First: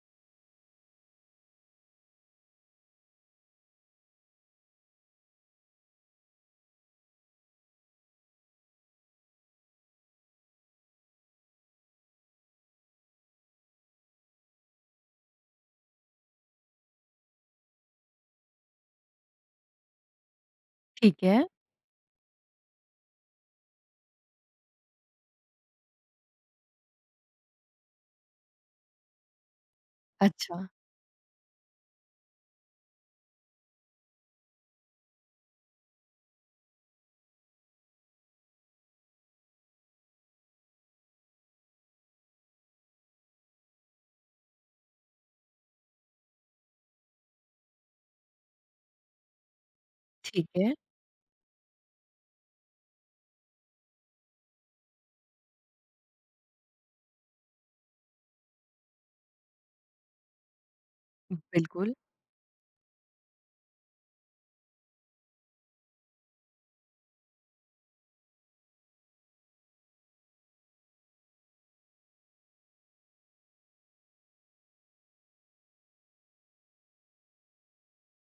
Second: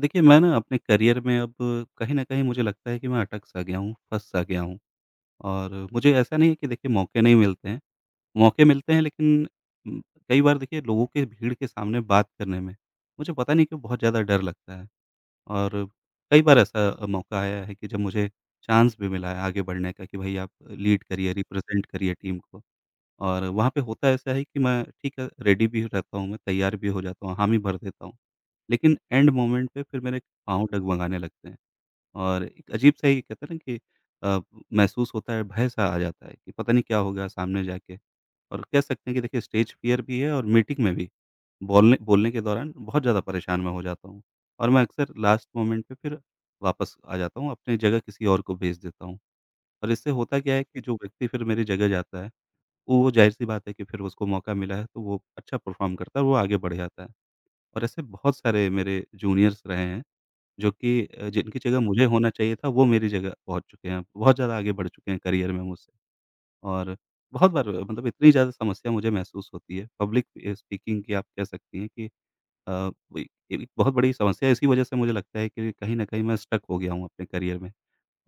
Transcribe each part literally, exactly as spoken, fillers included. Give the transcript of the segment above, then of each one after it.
देखिए, मैं ना अपने करियर में अब कहीं न कहीं मुझे लगता है कि मैं अटक-सा गया हूँ, फँस-सा गया हूँ। और मुझे ऐसा नहीं है कि देखिए मौके नहीं मिलते हैं। मौके मिलते हैं, लेकिन उम, कई बार देखिए लोगों के भीड़ के सामने बात करने में, मुझे पता नहीं क्यों बहुत ज़्यादा डर लगता है। और कई बार ऐसा अ, मौका आया है कि जब मुझे चांस भी मिला है आगे बढ़ने का कि भई आप लीड ठीक करिए, है। रिप्रेज़ेंट करिए टीम को। और वहाँ पे होता ऐसा है कि मैं ठीक है रेडी भी रहता हूँ मैं, तैयार भी हो जाता हूँ, हामी भर देता हूँ। लेकिन एंड मोमेंट पे फिर मेरे अच्छा, पाँव डगमगाने लगते हैं और एक अजीब-सा ये कहते हैं ना कि अ, महसूस होता है, भय-सा आ जाता है कि पता नहीं क्या हो गया सामने जाके। और कह सकते हैं कि देखिए स्टेज फ़ियर भी है और मीटिंग में भी, बोलने बोलने के दौरान बहुत ज़्यादा परेशान मैं हो जाता हूँ। और मैं अक्सर लास्ट मोमेंट पे फिर वापस आ जाता हूँ, अपनी जगह किसी और को भेज देता हूँ। और इससे होता ठीक क्या है है। कि जो व्यक्ति फिर मेरी जगह जाता है, वो ज़ाहिर-सी बात है कि फिर उसको मौका मिला है तो वो अच्छा परफ़ॉर्म करता है, वो आगे बढ़ जाता है। और ऐसे बहुत सारे मेरे जूनियर्स रहे हैं जो कि अ, जिनकी जगह बिल्कुल, मुझे होना चाहिए था, वो मेरी जगह पहुँच चुके हैं, बहुत ज़्यादा आगे बढ़ चुके हैं करियर में मुझसे। और बहुत बार मतलब इतनी ज़्यादा समस्या मुझे महसूस होती है, पब्लिक अ, स्पीकिंग की आप कह सकती हैं कि अ, वही एक एक बहुत बड़ी समस्या है। इसी वज़ह से मुझे लगता है कि कहीं न कहीं मैं स्टक हो गया हूँ अपने करियर में।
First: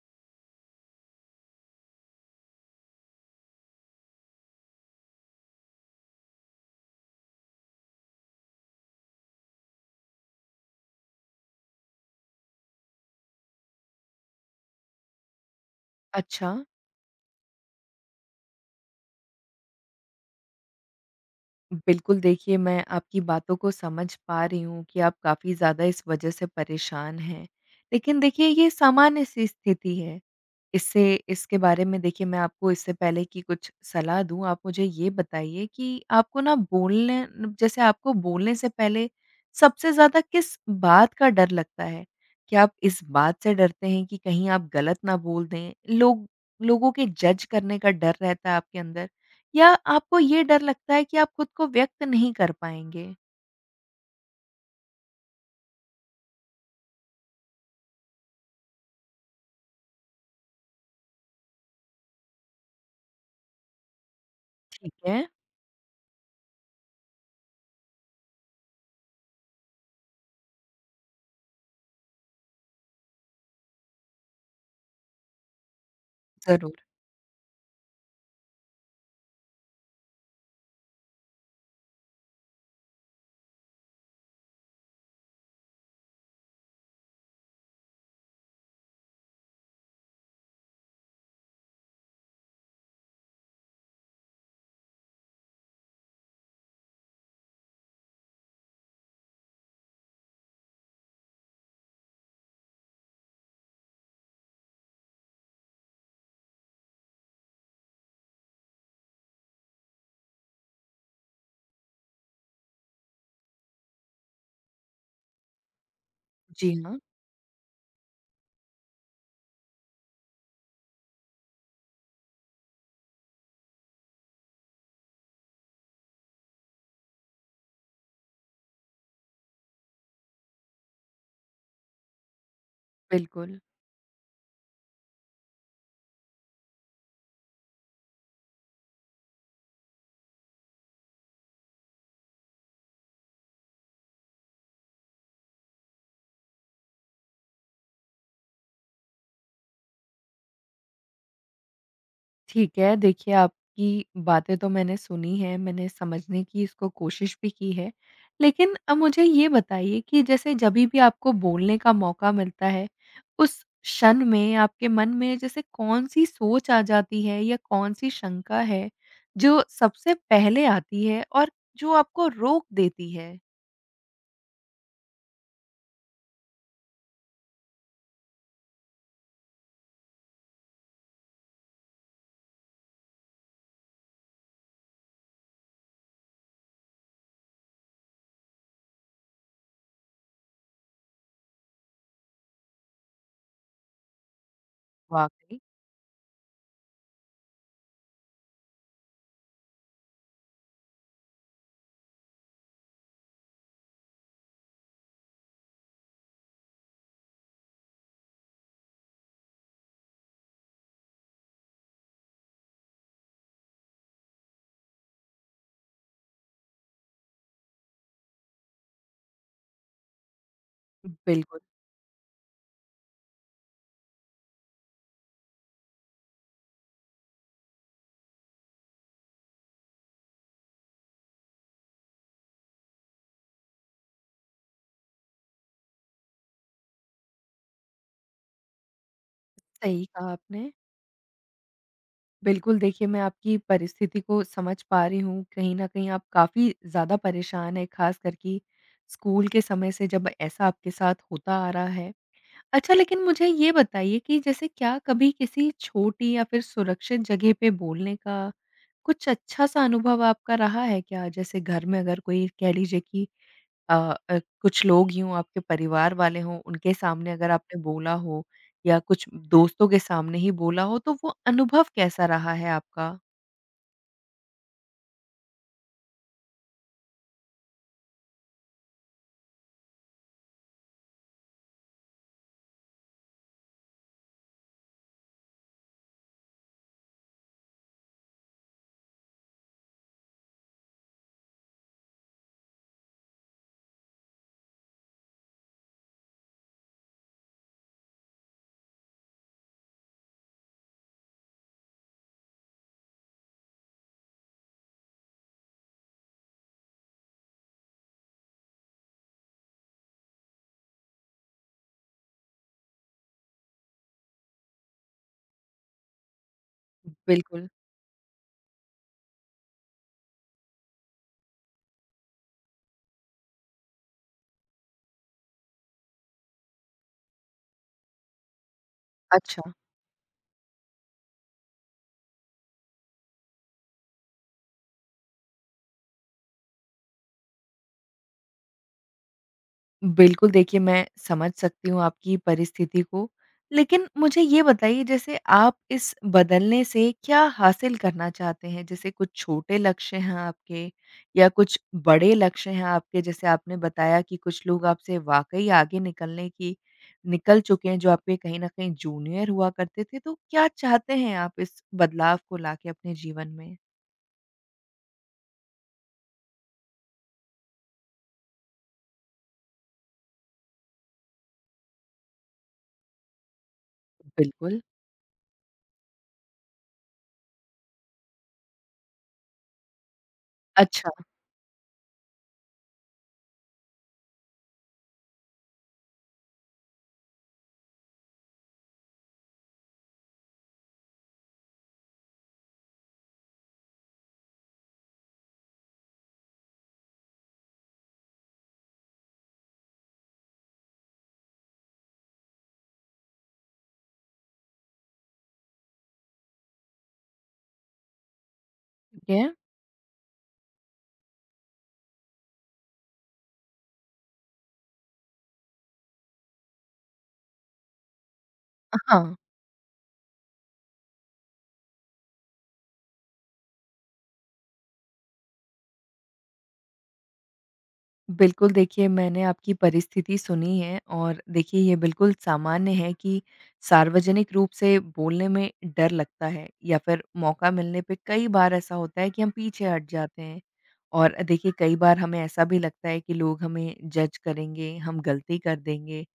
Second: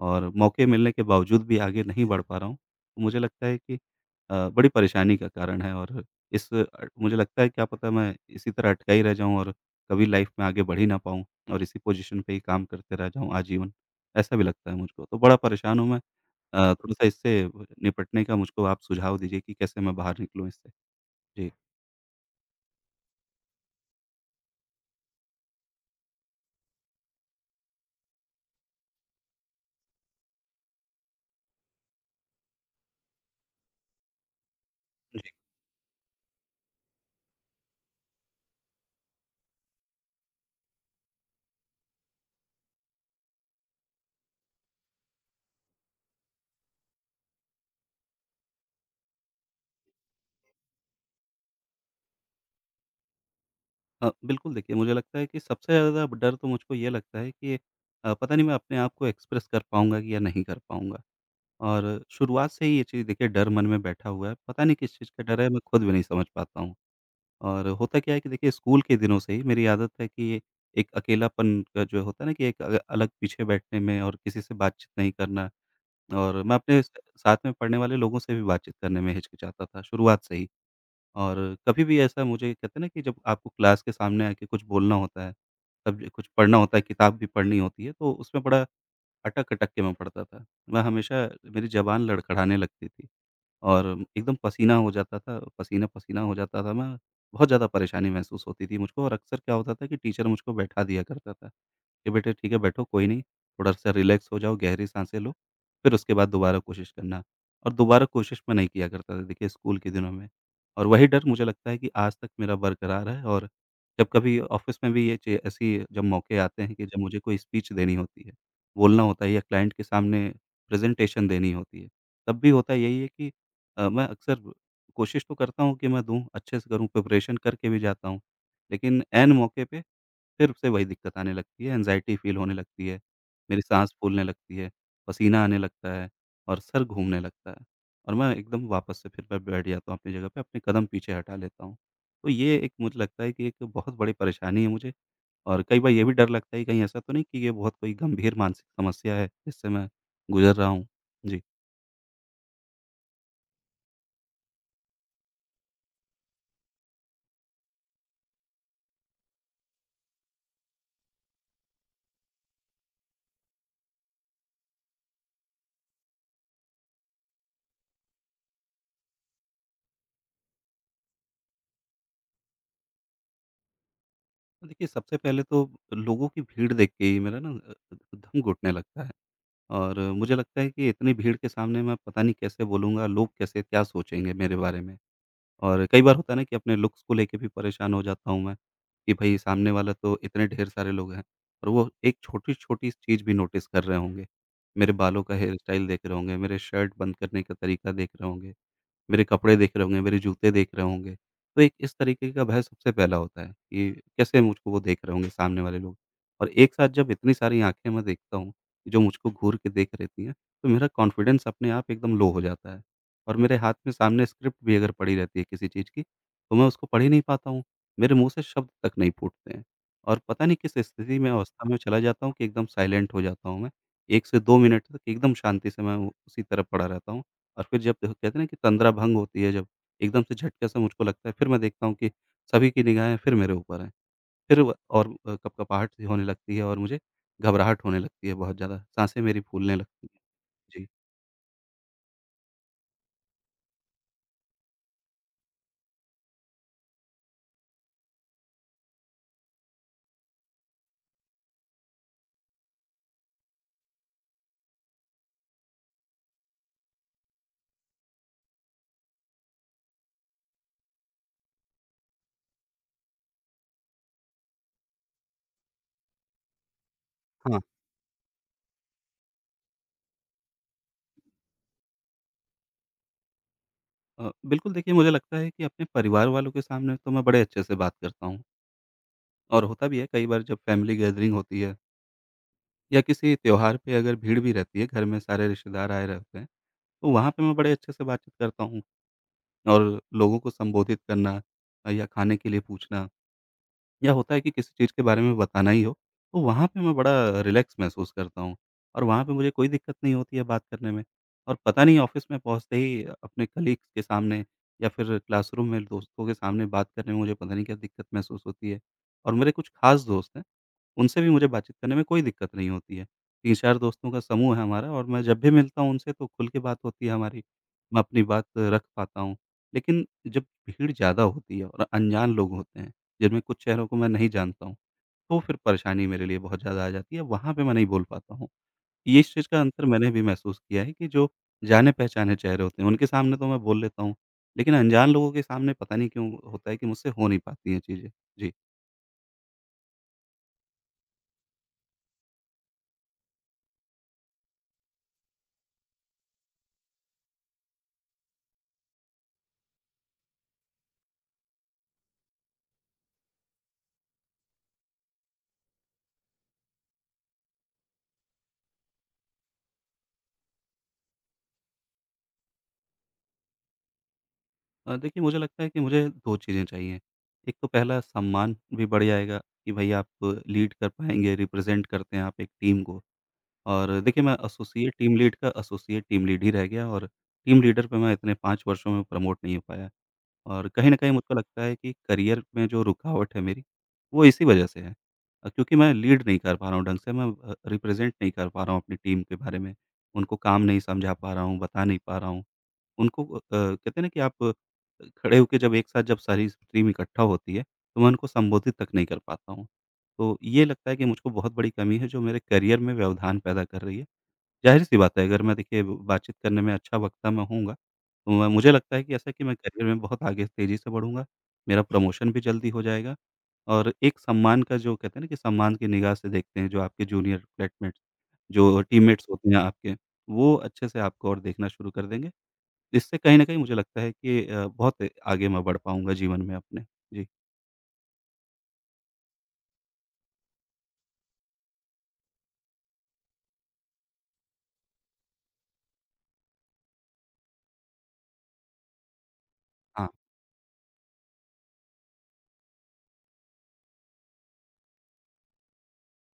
और मौके मिलने के बावजूद भी आगे नहीं बढ़ पा रहा हूँ। तो मुझे लगता है कि अ, बड़ी परेशानी का कारण है। और इस अ, मुझे लगता है क्या पता मैं इसी तरह अटका ही रह जाऊँ और कभी लाइफ में आगे बढ़ ही ना पाऊँ और इसी पोज़ीशन पे ही काम करते रह जाऊँ आजीवन। ऐसा भी लगता है मुझको, तो बड़ा परेशान हूँ मैं। अच्छा। अ, थोड़ा-सा इससे निपटने का मुझको आप सुझाव दीजिए कि कैसे मैं बाहर निकलूँ इससे? जी। बिल्कुल, देखिए मैं आपकी बातों को समझ पा रही हूँ कि आप काफ़ी ज़्यादा इस वजह से परेशान हैं। लेकिन देखिए ये सामान्य सी स्थिति है। इससे इसके बारे में देखिए मैं आपको इससे पहले कि कुछ सलाह दूँ आप मुझे ये जी। बताइए कि आपको ना बोलने जैसे आपको बोलने से पहले सबसे ज़्यादा किस बात का डर लगता है? क्या आप इस बात से डरते हैं कि कहीं आप गलत ना बोल दें? लोग लोगों के जज करने का डर रहता है आपके अंदर? या आपको ये डर लगता है कि आप खुद को व्यक्त नहीं कर पाएँगे, अ, बिल्कुल देखिए, मुझे लगता है कि सबसे ज़्यादा डर तो मुझको ये लगता है कि अ, पता नहीं मैं अपने आप को एक्सप्रेस कर पाऊँगा कि या नहीं कर पाऊँगा। और शुरुआत से ही ये चीज़ देखिए डर मन में बैठा हुआ है, पता नहीं ठीक, ठीक किस चीज़ है। का डर है मैं खुद भी नहीं समझ पाता हूँ। और होता क्या है कि देखिए स्कूल के दिनों से ही मेरी आदत है कि एक अकेलापन का जो होता है ना कि एक अ, अलग पीछे बैठने में और किसी से बातचीत नहीं करना और मैं ज़रूर। अपने स साथ में पढ़ने वाले लोगों से भी बातचीत करने में हिचकिचाता था शुरुआत से ही। और कभी भी ऐसा मुझे कहते हैं ना कि जब आपको क्लास के सामने आके कुछ बोलना होता है, तब कुछ पढ़ना होता है, किताब भी पढ़नी होती है तो उसमें बड़ा अटक-अटक के मैं पढ़ता था। मैं हमेशा, मेरी ज़बान लड़खड़ाने लगती थी और एकदम पसीना हो जाता था, पसीना-पसीना हो जाता था मैं। बहुत ज़्यादा परेशानी महसूस होती थी मुझको और अक्सर क्या होता था कि टीचर मुझको बैठा दिया करता था, कि बेटे ठीक है बैठो कोई नहीं, थोड़ा-सा रिलैक्स हो जाओ, गहरी साँसें लो, फिर उसके बाद दोबारा कोशिश करना। और दोबारा कोशिश मैं नहीं किया करता था देखिए स्कूल के दिनों में। और वही डर मुझे लगता है कि आज तक मेरा बरकरार है और जब कभी ऑफ़िस में भी ये चे ऐसी जब मौके आते जी। हैं कि हाँ, जब मुझे कोई स्पीच देनी होती है, बोलना होता है या क्लाइंट के सामने प्रेज़ेंटेशन देनी होती है, तब भी होता यही है कि अ, मैं अक्सर कोशिश तो करता हूँ कि मैं दूँ, अच्छे से करूँ, प्रिपरेशन करके भी जाता हूँ, लेकिन ऐन मौके पे फिर से वही दिक्कत आने लगती है, एंग्ज़ायटी फ़ील होने लगती है, बिल्कुल, मेरी साँस फूलने लगती है, पसीना आने लगता है और सर घूमने लगता है और मैं एकदम वापस से फिर मैं बैठ जाता हूँ अपनी जगह पे, अपने कदम पीछे हटा लेता हूँ। तो ये एक मुझे लगता है कि एक बहुत बड़ी परेशानी है मुझे। और कई बार ये भी डर लगता है, कहीं ऐसा तो नहीं कि ये बहुत कोई गंभीर मानसिक समस्या है, जिससे मैं गुज़र रहा हूँ? जी। ठीक है। देखिए, आपकी बातें तो मैंने सुनी हैं, मैंने समझने की इसको कोशिश भी की है। लेकिन अब मुझे ये बताइए कि जैसे जभी भी आपको बोलने का मौका मिलता है, उस क्षण में आपके मन में जैसे कौन-सी सोच आ जाती है या कौन-सी शंका है, जो सबसे पहले आती है और जो आपको रोक देती है? तो देखिए, सबसे पहले तो लोगों की भीड़ देख के ही मेरा ना अ, दम घुटने लगता है और मुझे लगता है कि इतनी भीड़ के सामने मैं पता नहीं कैसे बोलूँगा, लोग कैसे क्या सोचेंगे मेरे बारे में? और कई बार होता है ना कि अपने लुक्स को लेके भी परेशान हो जाता हूँ मैं, कि भई सामने वाला तो इतने ढेर सारे लोग हैं और वो एक छोटी-छोटी चीज़ भी नोटिस कर रहे होंगे। मेरे बालों का हेयर वाक़ई, स्टाइल देख रहे होंगे, मेरे शर्ट बंद करने का तरीका देख रहे होंगे। मेरे कपड़े देख रहे होंगे, मेरे जूते देख रहे होंगे। तो एक इस तरीके का भय सबसे पहला होता है कि कैसे मुझको वो देख रहे होंगे सामने वाले लोग। और एक साथ जब इतनी सारी आँखें मैं देखता हूँ, जो मुझको घूर के देख रहती हैं, तो मेरा कॉन्फिडेंस अपने आप एकदम लो हो जाता है। और मेरे हाथ में सामने स्क्रिप्ट भी अगर पड़ी रहती है किसी चीज़ की, तो मैं उसको पढ़ ही नहीं पाता हूँ। मेरे मुँह से शब्द तक नहीं फूटते हैं। और पता नहीं किस स्थिति में, बिल्कुल। अवस्था में चला जाता हूँ कि एकदम साइलेंट हो जाता हूँ मैं। एक से दो मिनट तक एकदम शांति से मैं वो- उसी तरफ पड़ा रहता हूँ। और फिर जब देखो कहते हैं ना कि तंद्रा भंग होती है जब, एकदम से झटके से मुझको लगता है फिर मैं देखता हूँ कि सभी की निगाहें फिर मेरे ऊपर हैं। फिर व और अ, कपकपाहट सी होने लगती है और मुझे घबराहट होने लगती है बहुत ज़्यादा, साँसें मेरी फूलने सही लगती हैं। कहा आपने। जी। बिल्कुल, देखिए मैं आपकी परिस्थिति को समझ पा रही हूँ। कहीं न कहीं आप काफ़ी ज़्यादा परेशान हैं, ख़ासकर कि स्कूल के समय से जब ऐसा आपके साथ होता आ रहा है। अच्छा लेकिन मुझे ये बताइए कि जैसे क्या कभी किसी छोटी या फिर सुरक्षित जगह पे बोलने का कुछ अच्छा-सा अनुभव आपका रहा है क्या? जैसे घर में अगर कोई कह लीजिए कि अ अ, कुछ लोग ही हों, आपके परिवार वाले हों, उनके सामने अगर हाँ, आपने बोला हो या कुछ दोस्तों के सामने ही बोला हो, तो वो अनुभव कैसा रहा है आपका? अ, बिल्कुल देखिए मुझे लगता है कि अपने परिवार वालों के सामने तो मैं बड़े अच्छे से बात करता हूँ और होता भी है कई बार जब फैमिली गैदरिंग होती है या किसी त्योहार पे अगर भीड़ भी रहती है, घर में सारे रिश्तेदार आए रहते हैं, तो वहाँ पे मैं बड़े अच्छे से बातचीत करता हूँ और लोगों को संबोधित करना अ, या खाने के लिए पूछना या होता है कि किसी चीज़ के बारे में बताना ही हो, तो वहाँ पे मैं बड़ा रिलैक्स महसूस करता हूँ और वहाँ पे मुझे कोई दिक्कत नहीं होती है बात करने में। और पता नहीं ऑफ़िस में पहुँचते ही अपने कलीग्स के सामने या फिर क्लासरूम में दोस्तों के सामने बात करने में मुझे पता नहीं क्या दिक्कत महसूस होती है। और मेरे कुछ ख़ास दोस्त हैं उनसे भी मुझे बातचीत करने में कोई दिक्कत नहीं होती है। तीन चार दोस्तों का समूह है हमारा और मैं जब भी मिलता हूँ उनसे तो खुल के बात होती है हमारी। बिल्कुल, मैं अपनी बात रख पाता हूँ। लेकिन जब भीड़ ज़्यादा होती है और अनजान लोग होते हैं, जिनमें कुछ चेहरों को मैं नहीं जानता हूँ, तो फिर परेशानी मेरे लिए बहुत ज़्यादा आ जाती है, वहाँ पे मैं नहीं बोल पाता हूँ। ये इस चीज़ का अच्छा। अंतर मैंने भी महसूस किया है कि जो जाने-पहचाने चेहरे होते हैं, उनके सामने तो मैं बोल लेता हूँ। लेकिन अनजान लोगों के सामने पता नहीं क्यों होता है कि मुझसे हो नहीं पाती हैं चीज़ें। जी। बिल्कुल, देखिए मैं समझ सकती हूँ आपकी परिस्थिति को। लेकिन मुझे ये बताइए जैसे आप इस बदलने से क्या हासिल करना चाहते हैं? जैसे कुछ छोटे लक्ष्य हैं आपके या कुछ बड़े लक्ष्य हैं आपके? जैसे आपने बताया कि कुछ लोग आपसे वाक़ई आगे निकलने की निकल चुके हैं जो आपके कहीं न कहीं जूनियर हुआ करते थे। तो क्या चाहते हैं आप इस बदलाव को लाके अपने जीवन में? अ, देखिए मुझे लगता है कि मुझे दो चीज़ें चाहिए। एक तो पहला सम्मान भी बढ़ जाएगा कि भई आप लीड कर पाएँगे, रिप्रेज़ेंट करते हैं आप एक टीम को और देखिए मैं बिल्कुल। एसोसिएट टीम लीड का एसोसिएट टीम लीड ही रह गया और टीम लीडर पे मैं इतने पाँच वर्षों में प्रमोट नहीं हो पाया। और कहीं न कहीं अच्छा। मुझको लगता है कि करियर में जो रुकावट है मेरी, वो इसी वजह से है। अ, क्योंकि मैं लीड नहीं कर पा रहा हूँ ढंग से, मैं अ, रिप्रेज़ेंट नहीं कर पा रहा हूँ अपनी टीम के बारे में। उनको काम नहीं समझा पा रहा हूँ, बता नहीं पा रहा हूँ। उनको अ, कहते हैं ना कि आप अ, खड़े होके जब एक साथ जब सारी टीम इकट्ठा होती है, तो मैं उनको संबोधित तक नहीं कर पाता हूँ। तो ये लगता है कि मुझको बहुत बड़ी कमी है जो मेरे करियर में व्यवधान पैदा कर रही है। ज़ाहिर-सी बात है, अगर मैं देखिए बातचीत करने में अच्छा वक्ता मैं हूँगा, तो मैं मुझे लगता है कि ऐसा ठीक कि है। मैं करियर में बहुत आगे तेज़ी से बढ़ूँगा, मेरा प्रमोशन भी जल्दी हो जाएगा और एक सम्मान का जो कहते हैं ना कि सम्मान की निगाह से देखते हैं जो आपके जूनियर फ्लैटमेट्स, जो टीममेट्स हाँ। होते हैं आपके, वो अच्छे से आपको और देखना शुरू कर देंगे। इससे कहीं न कहीं मुझे लगता है कि अ, बहुत आगे मैं बढ़ पाऊँगा जीवन में अपने। जी, बिल्कुल, देखिए मैंने आपकी परिस्थिति सुनी है और देखिए ये बिल्कुल सामान्य है कि सार्वजनिक रूप से बोलने में डर लगता है या फिर मौका मिलने पे कई बार ऐसा होता है कि हम पीछे हाँ, हट जाते हैं। और देखिए कई बार हमें ऐसा भी लगता है कि लोग हमें जज करेंगे, हम गलती कर देंगे।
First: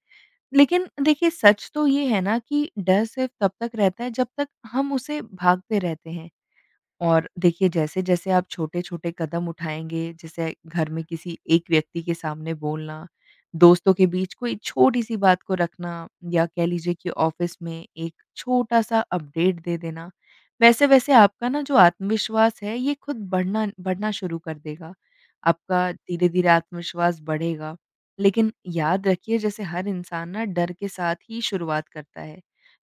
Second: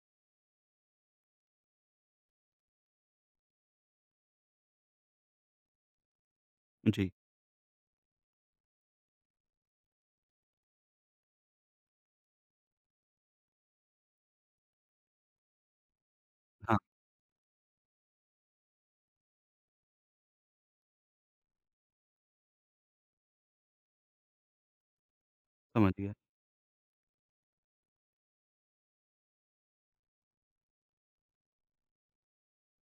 लेकिन देखिए सच तो ये है ना कि डर सिर्फ़ तब तक रहता है जब तक हम उसे भागते रहते हैं। जी, और देखिए जैसे-जैसे आप छोटे-छोटे कदम उठाएँगे, जैसे घर में किसी एक व्यक्ति के सामने बोलना, दोस्तों के बीच कोई छोटी-सी बात को रखना या कह हाँ, लीजिए कि ऑफ़िस में एक छोटा-सा अपडेट दे देना, वैसे-वैसे आपका ना जो आत्मविश्वास है ये खुद बढ़ना बढ़ना शुरू कर देगा। आपका समझ गया। धीरे-धीरे आत्मविश्वास बढ़ेगा। लेकिन याद रखिए जैसे हर इंसान ना डर के साथ ही शुरुआत करता है।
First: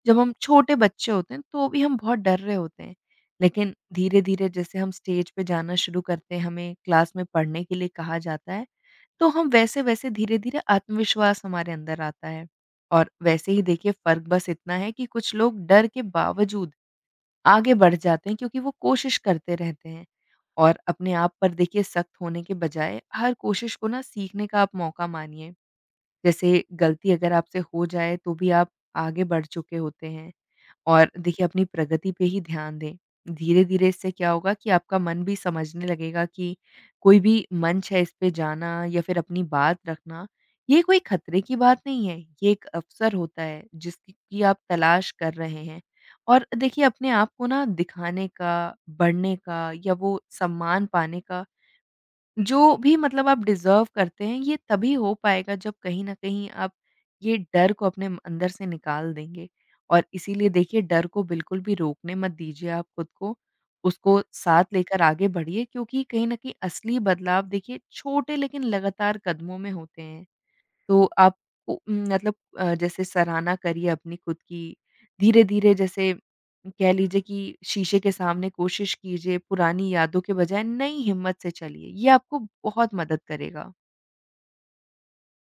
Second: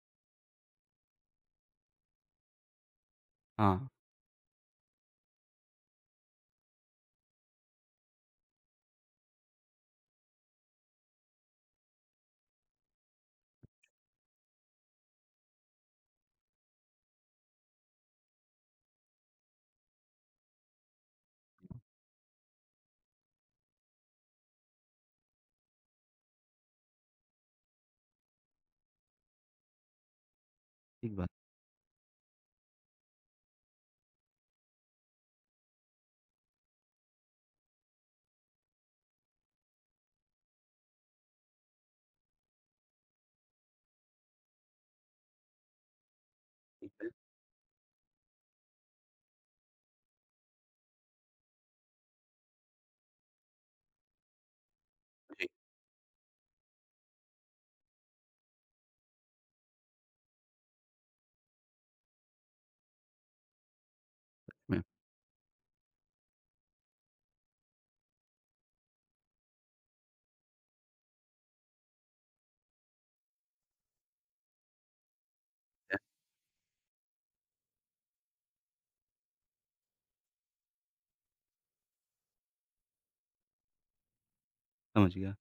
जब हम छोटे बच्चे होते हैं तो भी हम बहुत डर रहे होते हैं। लेकिन हाँ, धीरे-धीरे जैसे हम स्टेज पे जाना शुरू करते हैं, हमें क्लास में पढ़ने के लिए कहा जाता है, तो हम वैसे-वैसे धीरे-धीरे आत्मविश्वास हमारे अंदर आता है। और वैसे ही देखिए फ़र्क बस इतना है कि कुछ लोग डर के बावजूद आगे बढ़ जाते हैं क्योंकि वो कोशिश करते रहते हैं। और अपने आप पर देखिए सख्त होने के बजाय हर कोशिश को ना सीखने का आप मौका मानिए। जैसे गलती अगर आपसे हो जाए तो भी आप आगे बढ़ चुके होते हैं। और ठीक बात, देखिए अपनी प्रगति पे ही ध्यान दें। धीरे-धीरे इससे क्या होगा कि आपका मन भी समझने लगेगा कि कोई भी मंच है इस पे जाना या फिर अपनी बात रखना, ये कोई खतरे की बात नहीं है, ये एक अवसर होता है जिसकी की आप तलाश कर रहे हैं। और देखिए ठीक है। अपने आप को ना दिखाने का, बढ़ने का या वो सम्मान पाने का जो भी मतलब आप डिज़र्व करते हैं, ये तभी हो जी, पाएगा जब कहीं न कहीं आप ये डर को अपने अंदर से निकाल देंगे। और इसीलिए देखिए डर को बिल्कुल भी रोकने मत दीजिए आप खुद को, उसको साथ मैं लेकर आगे बढ़िए क्योंकि कहीं न कहीं असली बदलाव देखिए छोटे लेकिन लगातार कदमों में होते हैं। तो आप को मतलब अ, जैसे सराहना करिए अपनी खुद की, धीरे-धीरे मैं जैसे कह लीजिए कि शीशे के सामने कोशिश कीजिए, पुरानी यादों के बजाय नई हिम्मत से चलिए, ये आपको बहुत मदद करेगा। समझ गया।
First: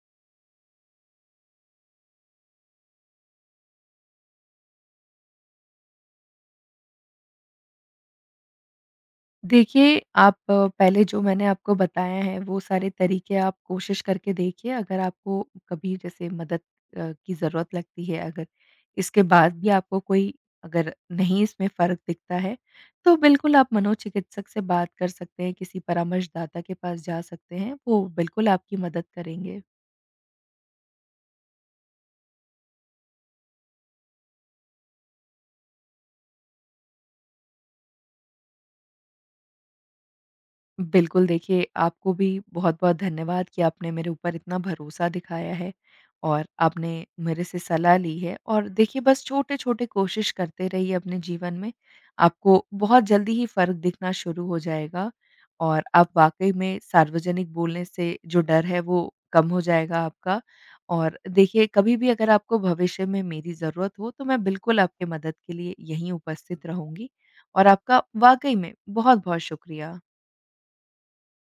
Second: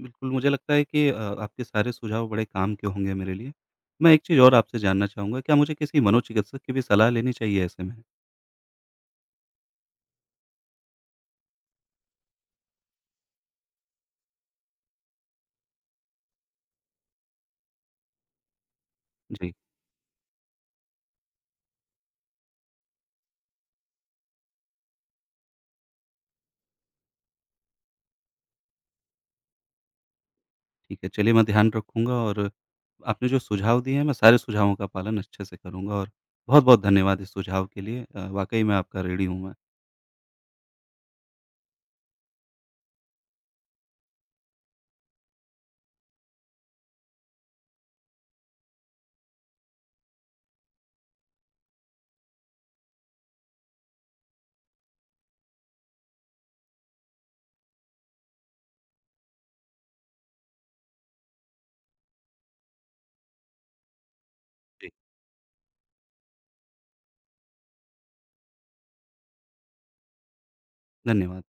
बिल्कुल, मुझे लगता है कि अ, आपके सारे सुझाव बड़े काम के होंगे मेरे लिए। मैं एक चीज़ और आपसे जानना चाहूँगा, क्या मुझे किसी मनोचिकित्सक की भी सलाह लेनी चाहिए ऐसे में? देखिए, आप अ, पहले जो मैंने आपको बताया है, वो सारे तरीके आप कोशिश करके देखिए। अगर आपको कभी जैसे मदद अ, की ज़रूरत लगती है, अगर इसके जी, बाद भी आपको कोई अगर नहीं इसमें फ़र्क दिखता है, तो बिल्कुल आप मनोचिकित्सक से बात कर सकते हैं, किसी परामर्शदाता के पास जा सकते हैं, वो बिल्कुल आपकी मदद करेंगे। ठीक है, चलिए मैं ध्यान रखूँगा और आपने जो सुझाव दिए हैं, मैं सारे सुझावों का पालन अच्छे से करूँगा और बहुत-बहुत धन्यवाद इस सुझाव के लिए। अ, वाक़ई में आपका ऋणी हूँ मैं। बिल्कुल, देखिए आपको भी बहुत-बहुत धन्यवाद कि आपने मेरे ऊपर इतना भरोसा दिखाया है और आपने मेरे से सलाह ली है और देखिए बस छोटे-छोटे कोशिश करते रहिए अपने जीवन में, आपको बहुत जल्दी ही फ़र्क दिखना शुरू हो जाएगा और आप वाक़ई में सार्वजनिक बोलने से जो डर है वो कम हो जाएगा आपका। और देखिए कभी भी अगर आपको भविष्य में मेरी ज़रूरत हो तो मैं बिल्कुल जी, आपकी मदद के लिए यहीं उपस्थित रहूँगी और आपका वाक़ई में बहुत-बहुत शुक्रिया। धन्यवाद।